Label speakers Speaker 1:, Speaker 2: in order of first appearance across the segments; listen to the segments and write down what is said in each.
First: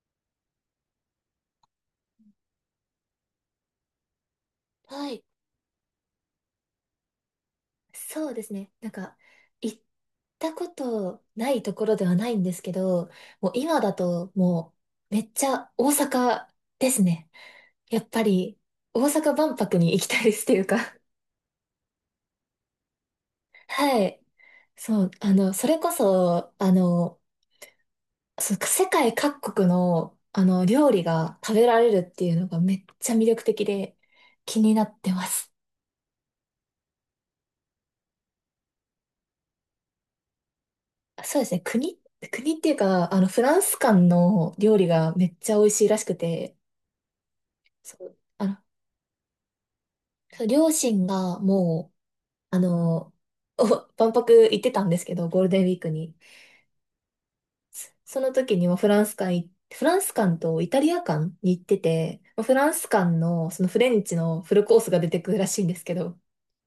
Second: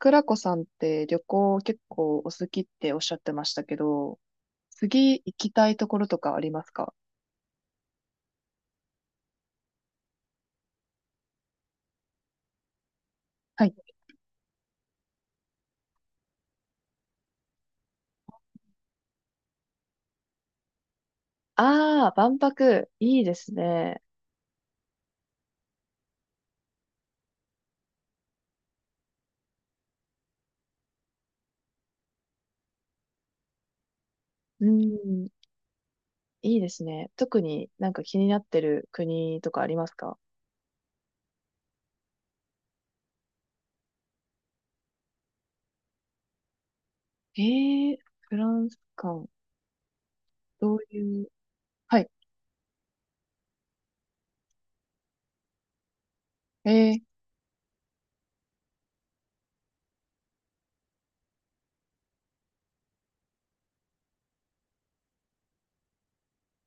Speaker 1: くらこさんって旅行結構お好きっておっしゃってましたけど、
Speaker 2: は
Speaker 1: 次
Speaker 2: い。
Speaker 1: 行きたいところとかありますか？
Speaker 2: そうですね。行ったことないところではないんですけど、もう
Speaker 1: はい。
Speaker 2: 今だともうめっちゃ大阪ですね。やっぱり大阪万博に行きたいです、というか、
Speaker 1: ああ、万博、いいですね。
Speaker 2: はい。そう、それこそ、世界各国の、料理が食べられるっていうのがめっちゃ魅力的で気
Speaker 1: う
Speaker 2: になってま
Speaker 1: ん、
Speaker 2: す。
Speaker 1: いいですね。特になんか気になってる国とかありますか？
Speaker 2: そうですね。国っていうか、フランス館の料理がめっちゃ美味しいらしくて、そう、
Speaker 1: フランス館、
Speaker 2: そう両
Speaker 1: どう
Speaker 2: 親
Speaker 1: いう、
Speaker 2: がもう、
Speaker 1: はい。
Speaker 2: あの、お万博行ってたんですけど、ゴールデンウィークに。
Speaker 1: え
Speaker 2: その時にはフランス館、フランス館とイタリア館に行ってて、まあフランス館のそのフレンチのフルコースが出てくるらしいんですけど、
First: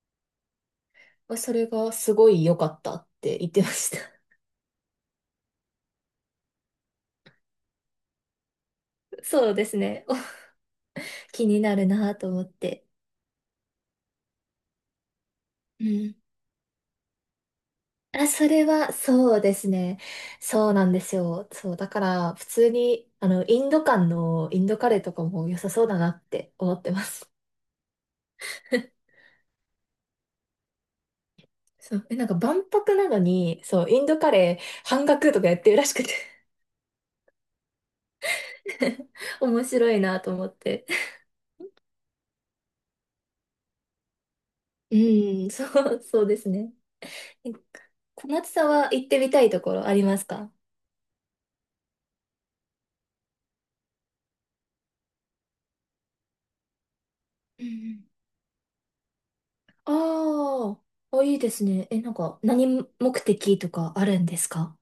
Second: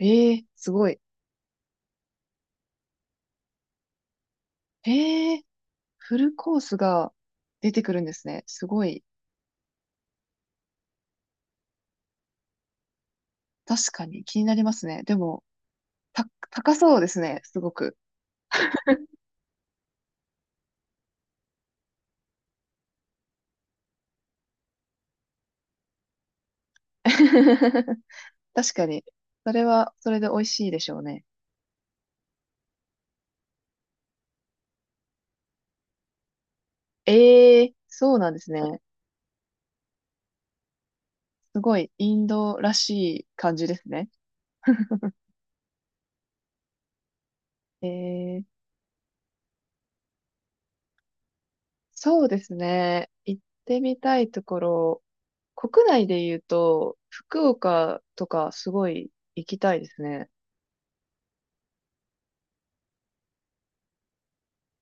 Speaker 1: ー、えー、すごい。
Speaker 2: まあそれがすごい良かったって言ってました。
Speaker 1: えー、フルコースが出てくるんですね。すごい。
Speaker 2: そうですね。気になるなと思って。
Speaker 1: 確かに気になりますね。でも、
Speaker 2: うん。
Speaker 1: 高そうですね。すごく。
Speaker 2: あ、それは、そうですね。そうなんですよ。そう、だから、普通に、インド間のインドカレーとかも良さそうだなって思ってます。
Speaker 1: 確かに。それは、それで美味しいでしょうね。
Speaker 2: そう、え、なんか万博なのに、そう、インドカレー半額とかやってるらしくて、
Speaker 1: ええ、そうなんですね。
Speaker 2: 面白いなと思って。
Speaker 1: すごい、インドらしい感じですね。
Speaker 2: うん、そうですね。え、小
Speaker 1: え
Speaker 2: 夏
Speaker 1: え、
Speaker 2: さんは行ってみたいところありますか？
Speaker 1: そうですね。行ってみたいところ、国内で言うと、福
Speaker 2: うんう
Speaker 1: 岡
Speaker 2: ん。
Speaker 1: とかすごい行きたいですね。
Speaker 2: あー、あ、いいですね。え、何目的とかあるんですか？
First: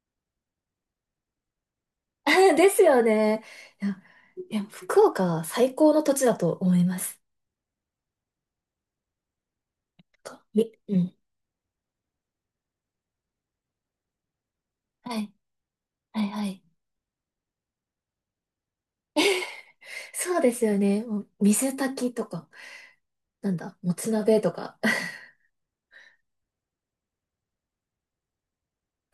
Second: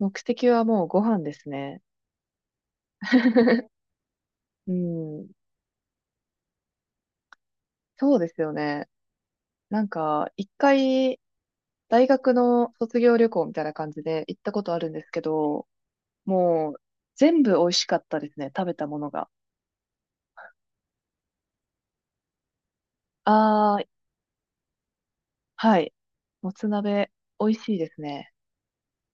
Speaker 1: 目的はもうご飯ですね。
Speaker 2: ですよね。いや、いや、
Speaker 1: う
Speaker 2: 福岡
Speaker 1: ん、
Speaker 2: は最高の土地だと思います。
Speaker 1: そうですよね。なんか、一
Speaker 2: うん。
Speaker 1: 回、大学の卒業旅行みたいな感じで行ったことあるんです
Speaker 2: は
Speaker 1: け
Speaker 2: い。
Speaker 1: ど、
Speaker 2: はいはい。
Speaker 1: もう、全部美味しかったですね。食べたものが。
Speaker 2: そうですよね。もう水炊きとか、なん
Speaker 1: あ
Speaker 2: だ、
Speaker 1: ー、
Speaker 2: もつ鍋とか。
Speaker 1: はい。もつ鍋、美味しいですね。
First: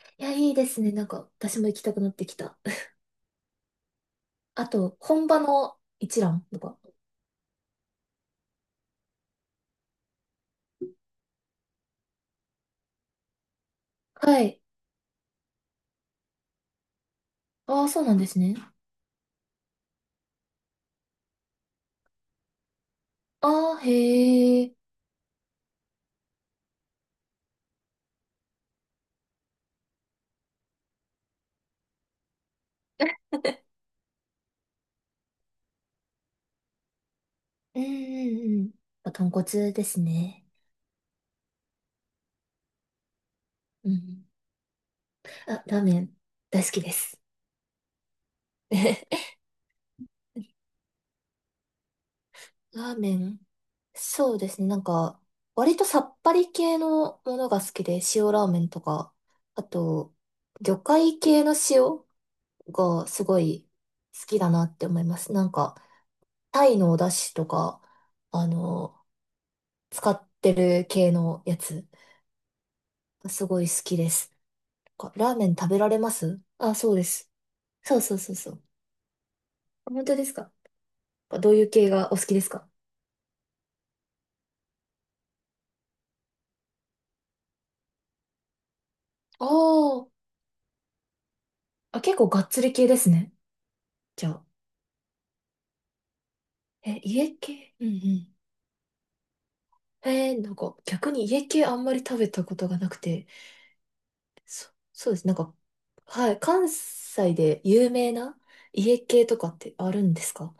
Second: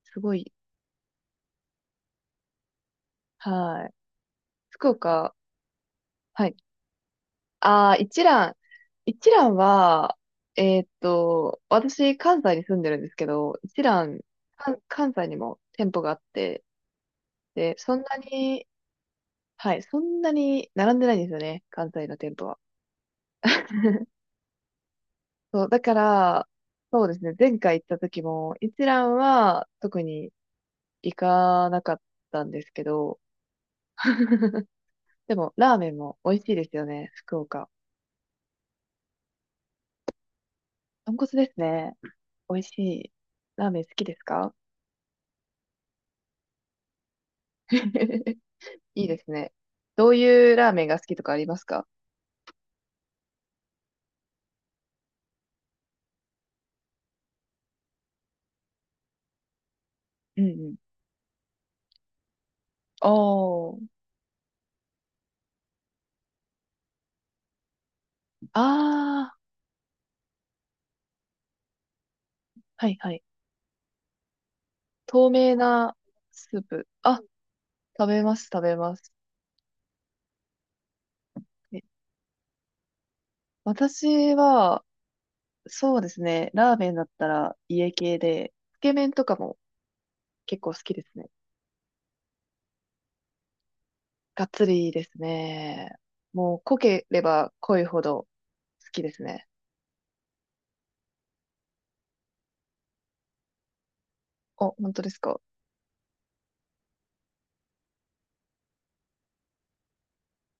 Speaker 1: す
Speaker 2: いや、
Speaker 1: ご
Speaker 2: い
Speaker 1: い。
Speaker 2: いですね。私も行きたくなってきた。
Speaker 1: はい。
Speaker 2: あ
Speaker 1: 福
Speaker 2: と、本
Speaker 1: 岡、
Speaker 2: 場の一蘭
Speaker 1: はい。
Speaker 2: とか。
Speaker 1: あー、一蘭。一蘭は、私、関西に住んでるんですけど、一蘭、
Speaker 2: はい。
Speaker 1: 関西にも店舗があって、で、
Speaker 2: ああ、
Speaker 1: そ
Speaker 2: そ
Speaker 1: ん
Speaker 2: うな
Speaker 1: な
Speaker 2: んですね。
Speaker 1: に、はい、そんなに並んでないんですよね。関西の店舗は。
Speaker 2: ああ、へえ。
Speaker 1: そう、だから、そうですね。前回行った時も、一蘭は特に行かなかったんですけど、でも、ラーメンも美味しいですよね、福岡。
Speaker 2: うんうんうん。まあ豚骨ですね。
Speaker 1: 豚骨ですね。美味しい。ラーメン
Speaker 2: う
Speaker 1: 好きです
Speaker 2: ん。
Speaker 1: か？
Speaker 2: あ、ラーメン、大好きです。
Speaker 1: いい
Speaker 2: ラ
Speaker 1: ですね。どういうラーメンが好きとかありますか？
Speaker 2: ーメン。そうですね。割とさっぱり系のものが好きで、塩ラーメンとか、あと、
Speaker 1: うんうん。
Speaker 2: 魚介系の塩がすごい
Speaker 1: おー。
Speaker 2: 好きだなって思います。タイのお出汁とか、あの、
Speaker 1: あー、
Speaker 2: 使ってる系のやつ、
Speaker 1: はいはい。
Speaker 2: すごい好きです。なんか
Speaker 1: 透
Speaker 2: ラーメン
Speaker 1: 明
Speaker 2: 食べら
Speaker 1: な
Speaker 2: れます？
Speaker 1: スー
Speaker 2: あ、
Speaker 1: プ。
Speaker 2: そうで
Speaker 1: あ、
Speaker 2: す。そう
Speaker 1: 食
Speaker 2: そう
Speaker 1: べ
Speaker 2: そう
Speaker 1: ます、
Speaker 2: そ
Speaker 1: 食
Speaker 2: う。
Speaker 1: べます。
Speaker 2: 本当ですか？どういう
Speaker 1: え
Speaker 2: 系がお好きですか？
Speaker 1: 私は、そうですね、ラーメンだったら家系で、つけ麺とか
Speaker 2: あ
Speaker 1: も
Speaker 2: ー、
Speaker 1: 結構好きですね。
Speaker 2: あ、結構がっつり系ですね、じゃ
Speaker 1: が
Speaker 2: あ。
Speaker 1: っつりですね。もう濃
Speaker 2: え、
Speaker 1: けれ
Speaker 2: 家
Speaker 1: ば
Speaker 2: 系、
Speaker 1: 濃
Speaker 2: う
Speaker 1: い
Speaker 2: んう
Speaker 1: ほど
Speaker 2: ん。
Speaker 1: 好きですね。
Speaker 2: えー、なんか逆に家系あんまり食べたことがなくて、
Speaker 1: お、本当で
Speaker 2: そう
Speaker 1: す
Speaker 2: です。なん
Speaker 1: か。
Speaker 2: か、はい、関西で有名な家系とかってあるんですか？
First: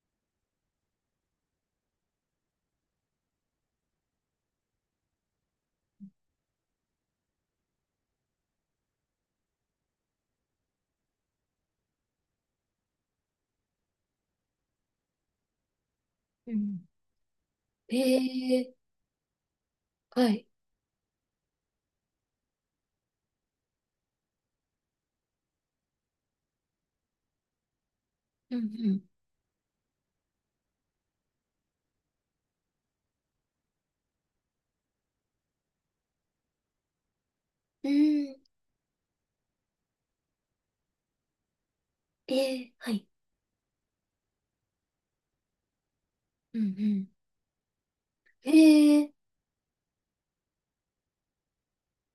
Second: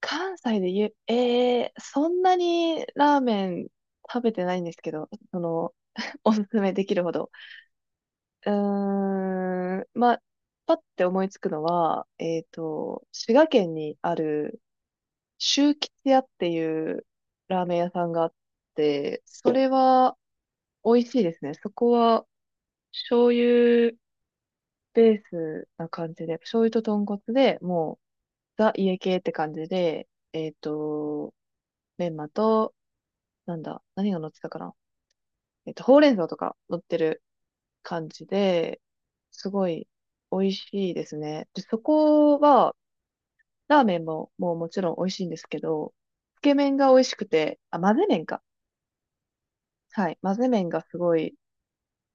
Speaker 1: 関西で言え、えー、そんなにラーメン食べてないんですけど、その、おすすめできるほど。うーん、まあ、パッて思いつくのは、滋賀県にある、周吉屋って
Speaker 2: うん。
Speaker 1: いうラーメン屋
Speaker 2: え
Speaker 1: さんがあっ
Speaker 2: ー、
Speaker 1: て、それは
Speaker 2: はい。
Speaker 1: 美味しいですね。そこは、醤油ベースな感じで、醤油と豚骨で、もう、
Speaker 2: う
Speaker 1: ザ家
Speaker 2: ん
Speaker 1: 系って感じで、えっと、メンマと、なんだ、何が乗ってたかな？ほうれん草とか乗ってる
Speaker 2: うん。う
Speaker 1: 感じ
Speaker 2: ーん、
Speaker 1: で、すごい美味しいですね。で、そ
Speaker 2: え
Speaker 1: こ
Speaker 2: ー、
Speaker 1: は、
Speaker 2: はい。
Speaker 1: ラーメンも、もうもちろん美味しいんですけど、つけ
Speaker 2: うんう
Speaker 1: 麺が美
Speaker 2: ん。
Speaker 1: 味しくて、あ、混ぜ麺か。
Speaker 2: えー、
Speaker 1: はい。混ぜ麺がすごい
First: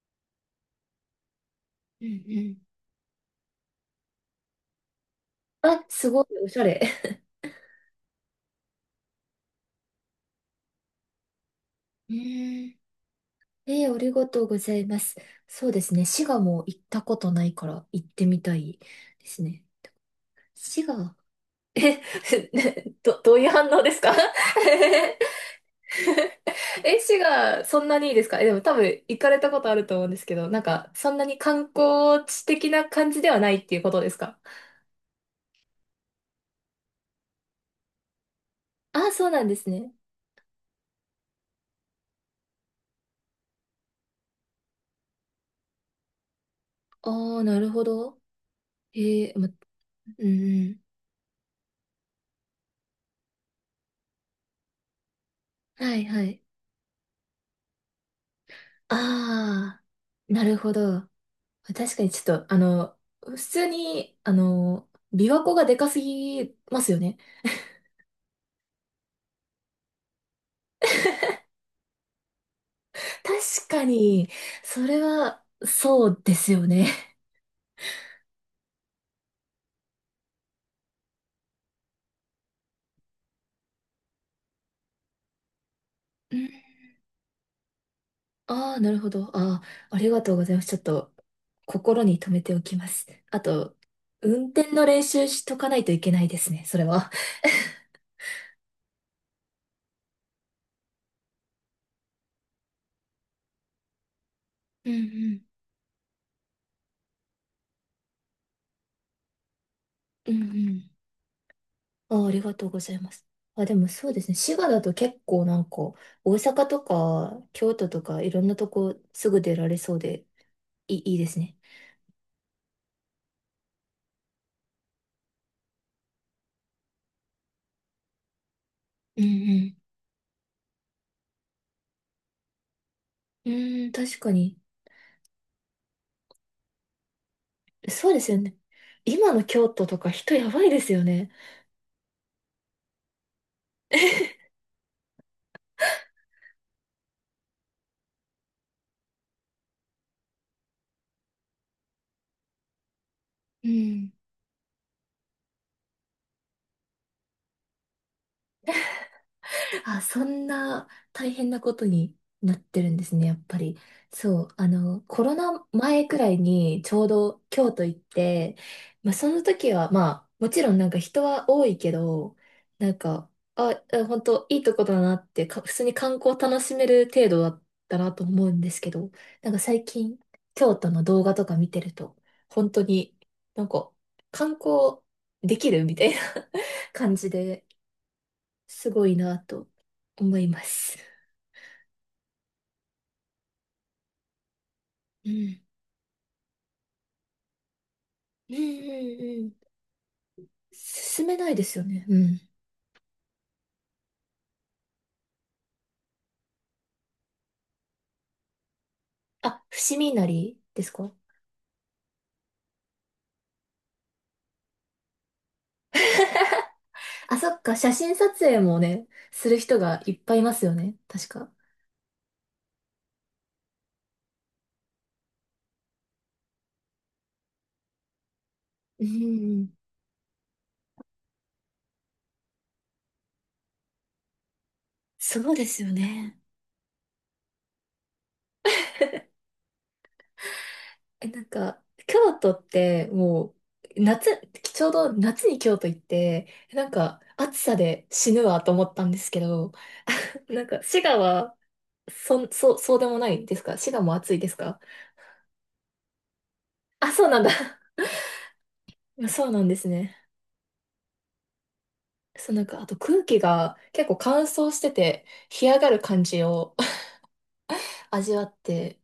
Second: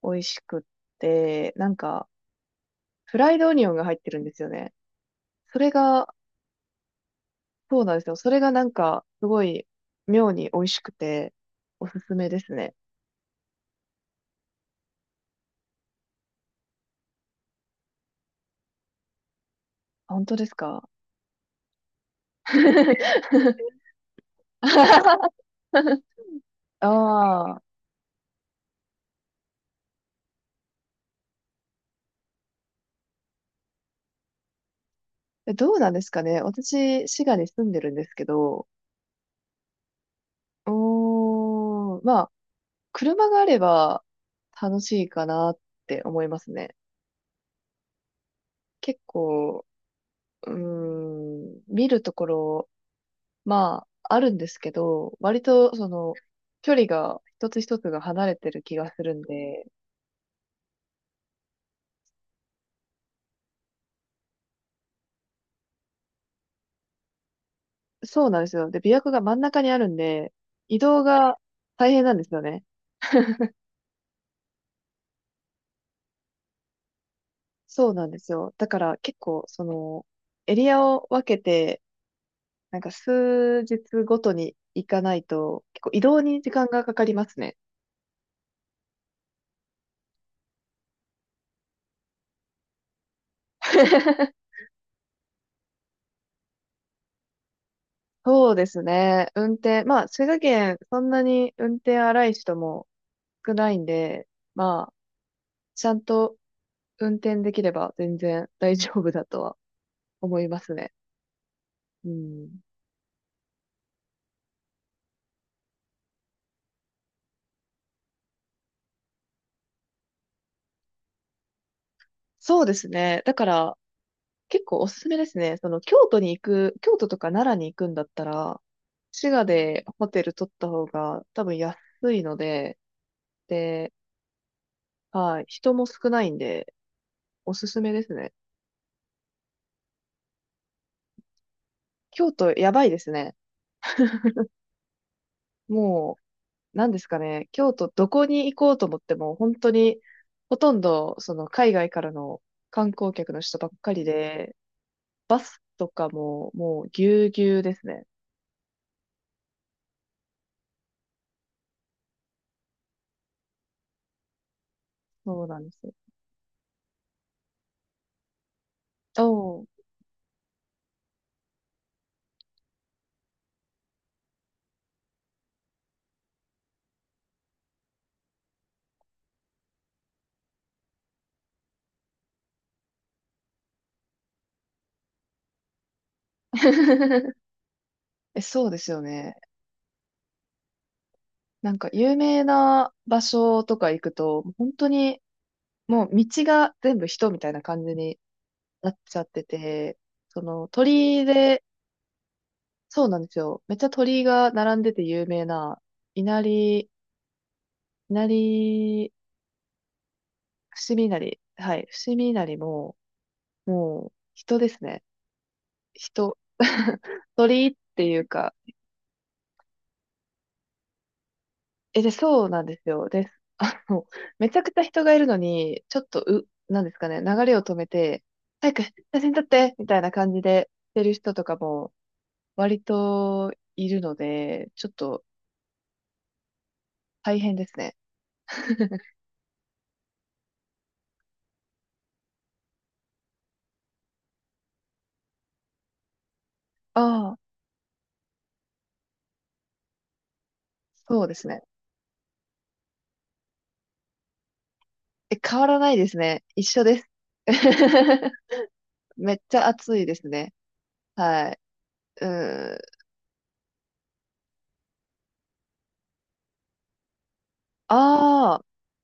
Speaker 1: 美味しくって、なん
Speaker 2: う
Speaker 1: か、
Speaker 2: んうん。
Speaker 1: フライドオニオンが入ってるんですよね。それ
Speaker 2: あ、す
Speaker 1: が、
Speaker 2: ごい、おしゃれ。
Speaker 1: そうなんですよ。それがなんか、すごい、妙に美味しくて、おすす
Speaker 2: う
Speaker 1: めです
Speaker 2: ー
Speaker 1: ね。
Speaker 2: ん。えー、ありがとうございます。そうですね。滋賀も行ったことないから行ってみたいですね。
Speaker 1: 本当です
Speaker 2: 滋
Speaker 1: か？
Speaker 2: 賀、え、どういう反応ですか？ 絵師
Speaker 1: ああ、
Speaker 2: がそんなにいいですか？え、でも多分行かれたことあると思うんですけど、なんかそんなに観光地的な感じではないっていうことですか？
Speaker 1: どうなんですかね。私、滋賀に住んでるんですけど、
Speaker 2: ああ、そうなんですね。
Speaker 1: うーん、まあ、車があれば楽しいかなって思いますね。
Speaker 2: ああ、なるほど。
Speaker 1: 結
Speaker 2: へえ、ま、
Speaker 1: 構、
Speaker 2: うん
Speaker 1: う
Speaker 2: うん。
Speaker 1: ーん、見るところ、まあ、あるんですけど、割と、そ
Speaker 2: はい
Speaker 1: の、
Speaker 2: はい。
Speaker 1: 距離が一つ一つが離れてる気がするんで、
Speaker 2: ああ、なるほど。確かにちょっと、普通に、琵琶湖がでかすぎますよね。
Speaker 1: そうなんですよ。で、琵琶湖が真ん中にあるんで、移動が大変なんですよね。
Speaker 2: 確かに、それは、そうですよね。
Speaker 1: そうなんですよ。だから結構、その、エリアを分けて、なんか数日ごとに行かないと、結構移動
Speaker 2: う
Speaker 1: に時
Speaker 2: ん。
Speaker 1: 間がかかりますね。
Speaker 2: ああ、なるほど。ああ、ありがとうございます。ちょっと心に留めておきます。あと、運転の練習しとかないといけないですね、それは。
Speaker 1: そうですね。運転。まあ、滋賀県、そんなに運転荒い人も少ないんで、ま
Speaker 2: うん
Speaker 1: あ、
Speaker 2: う
Speaker 1: ちゃんと運転できれば全然大丈夫だとは
Speaker 2: んう
Speaker 1: 思
Speaker 2: んう
Speaker 1: いますね。
Speaker 2: ん。
Speaker 1: う
Speaker 2: ああ、ありが
Speaker 1: ん。
Speaker 2: とうございます。あ、でもそうですね。滋賀だと結構なんか、大阪とか京都とかいろんなとこすぐ出られそうで、いいですね。
Speaker 1: そうですね。だから、結構おすすめですね。その、京都とか奈良に行くんだったら、
Speaker 2: う
Speaker 1: 滋賀
Speaker 2: ん
Speaker 1: でホテル取った方が多分安いので、
Speaker 2: うん。うん、
Speaker 1: で、
Speaker 2: 確かに。
Speaker 1: はい、人も少ないんで、おすすめで
Speaker 2: そ
Speaker 1: す
Speaker 2: うです
Speaker 1: ね。
Speaker 2: よね。今の京都とか人やばいですよね。
Speaker 1: 京都やばいですね。もう、なんですかね、京都どこに行こうと思っても、本当に、ほとんど、その、海外からの観光客の人
Speaker 2: う
Speaker 1: ばっかり
Speaker 2: ん。
Speaker 1: で、とかも、もう、ぎゅうぎゅうですね。
Speaker 2: あ、そんな大変なことになってるんですね、やっぱり。そう、コロ
Speaker 1: そうなん
Speaker 2: ナ
Speaker 1: です。
Speaker 2: 前くらいにちょうど京都行って、まあ、その
Speaker 1: お
Speaker 2: 時
Speaker 1: ー。
Speaker 2: は、まあ、もちろんなんか人は多いけど、なんか、あ、本当いいとこだなってか、普通に観光楽しめる程度だったなと思うんですけど、なんか最近、京都の動画とか見てると、本当になんか、観光できるみたいな 感じ で、
Speaker 1: え、そうで
Speaker 2: す
Speaker 1: すよ
Speaker 2: ごい
Speaker 1: ね。
Speaker 2: なと思います。
Speaker 1: なんか有名な場所とか行くと、本当に
Speaker 2: うん。
Speaker 1: もう道が全部人みたいな感じに
Speaker 2: うんう
Speaker 1: なっちゃって
Speaker 2: んうん。
Speaker 1: て、その鳥居
Speaker 2: 進めないで
Speaker 1: で、
Speaker 2: すよね。うん。
Speaker 1: そうなんですよ。めっちゃ鳥居が並んでて有名な、稲荷、稲荷、
Speaker 2: あ、伏見稲荷です
Speaker 1: 伏見
Speaker 2: か？
Speaker 1: 稲 荷、はい、伏見稲荷も、もう人ですね。人。
Speaker 2: あ、そっ
Speaker 1: 鳥居っ
Speaker 2: か、写
Speaker 1: て
Speaker 2: 真
Speaker 1: いう
Speaker 2: 撮
Speaker 1: か、
Speaker 2: 影もね、する人がいっぱいいますよね、確か。
Speaker 1: で、そうなんですよ。です。あの、めちゃくちゃ人がいるのに、ちょっと、なんですかね、流れを止めて、早く写
Speaker 2: うん
Speaker 1: 真撮っ
Speaker 2: う
Speaker 1: て
Speaker 2: ん。
Speaker 1: みたいな感じでしてる人とかも、割といるので、ちょっと
Speaker 2: そうですよね。
Speaker 1: 大変ですね。
Speaker 2: え、なんか、京都ってもう、夏、ちょうど夏に京都行って、なん
Speaker 1: あ
Speaker 2: か、
Speaker 1: あ、
Speaker 2: 暑さで死ぬわと思ったんですけど、なんか、滋賀
Speaker 1: そうです
Speaker 2: は、
Speaker 1: ね。
Speaker 2: そうでもないですか？滋賀も暑いですか？
Speaker 1: え、変わらないですね。一緒です。
Speaker 2: あ、そうなんだ。
Speaker 1: めっ
Speaker 2: そう
Speaker 1: ち
Speaker 2: な
Speaker 1: ゃ
Speaker 2: んです
Speaker 1: 暑いで
Speaker 2: ね。
Speaker 1: すね。はい。う
Speaker 2: そう、なん
Speaker 1: ん。
Speaker 2: か、あと空気が結構乾燥してて、干上がる感じを 味わっ
Speaker 1: ああ、
Speaker 2: て、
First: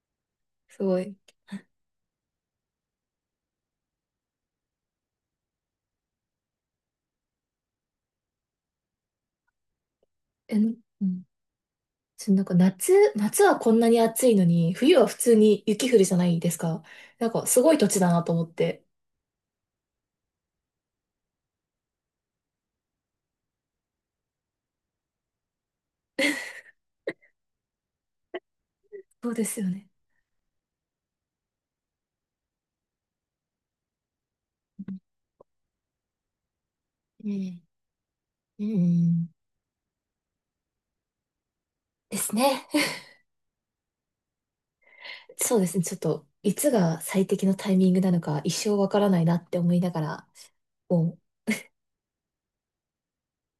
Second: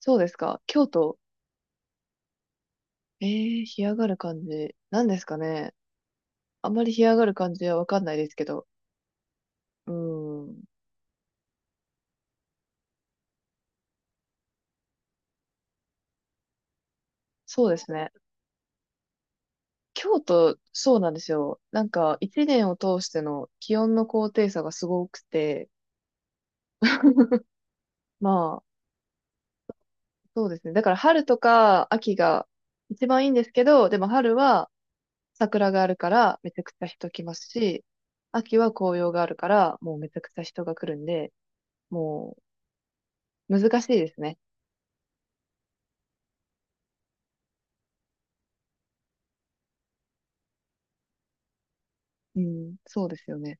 Speaker 1: そうですか。
Speaker 2: す
Speaker 1: 京
Speaker 2: ごい。
Speaker 1: 都。ええー、干上がる感じ。なんですかね。あんまり干上がる感じはわかんないですけど。う
Speaker 2: え、う
Speaker 1: ん。
Speaker 2: ん。そうなんか夏はこんなに暑いのに、冬は普通に雪降るじゃないですか。なんか、す
Speaker 1: そう
Speaker 2: ご
Speaker 1: で
Speaker 2: い土
Speaker 1: す
Speaker 2: 地
Speaker 1: ね。
Speaker 2: だなと思って。
Speaker 1: 京都、そうなんですよ。なんか、一年を通しての気温の高低差がすごくて、まあ、
Speaker 2: そうですよね。
Speaker 1: そうですね。だから春とか秋が一番いいんですけど、でも春は桜があるからめちゃくちゃ人来
Speaker 2: う
Speaker 1: ます
Speaker 2: ん。
Speaker 1: し、秋
Speaker 2: う
Speaker 1: は紅葉があ
Speaker 2: ん。
Speaker 1: るからもうめちゃくちゃ人が来るんで、
Speaker 2: です
Speaker 1: も
Speaker 2: ね。
Speaker 1: う難しいですね。
Speaker 2: そうですね。ちょっと、いつが最適のタイミングなのか、一生わからないなって思いながら、もう
Speaker 1: うん、そうですよね。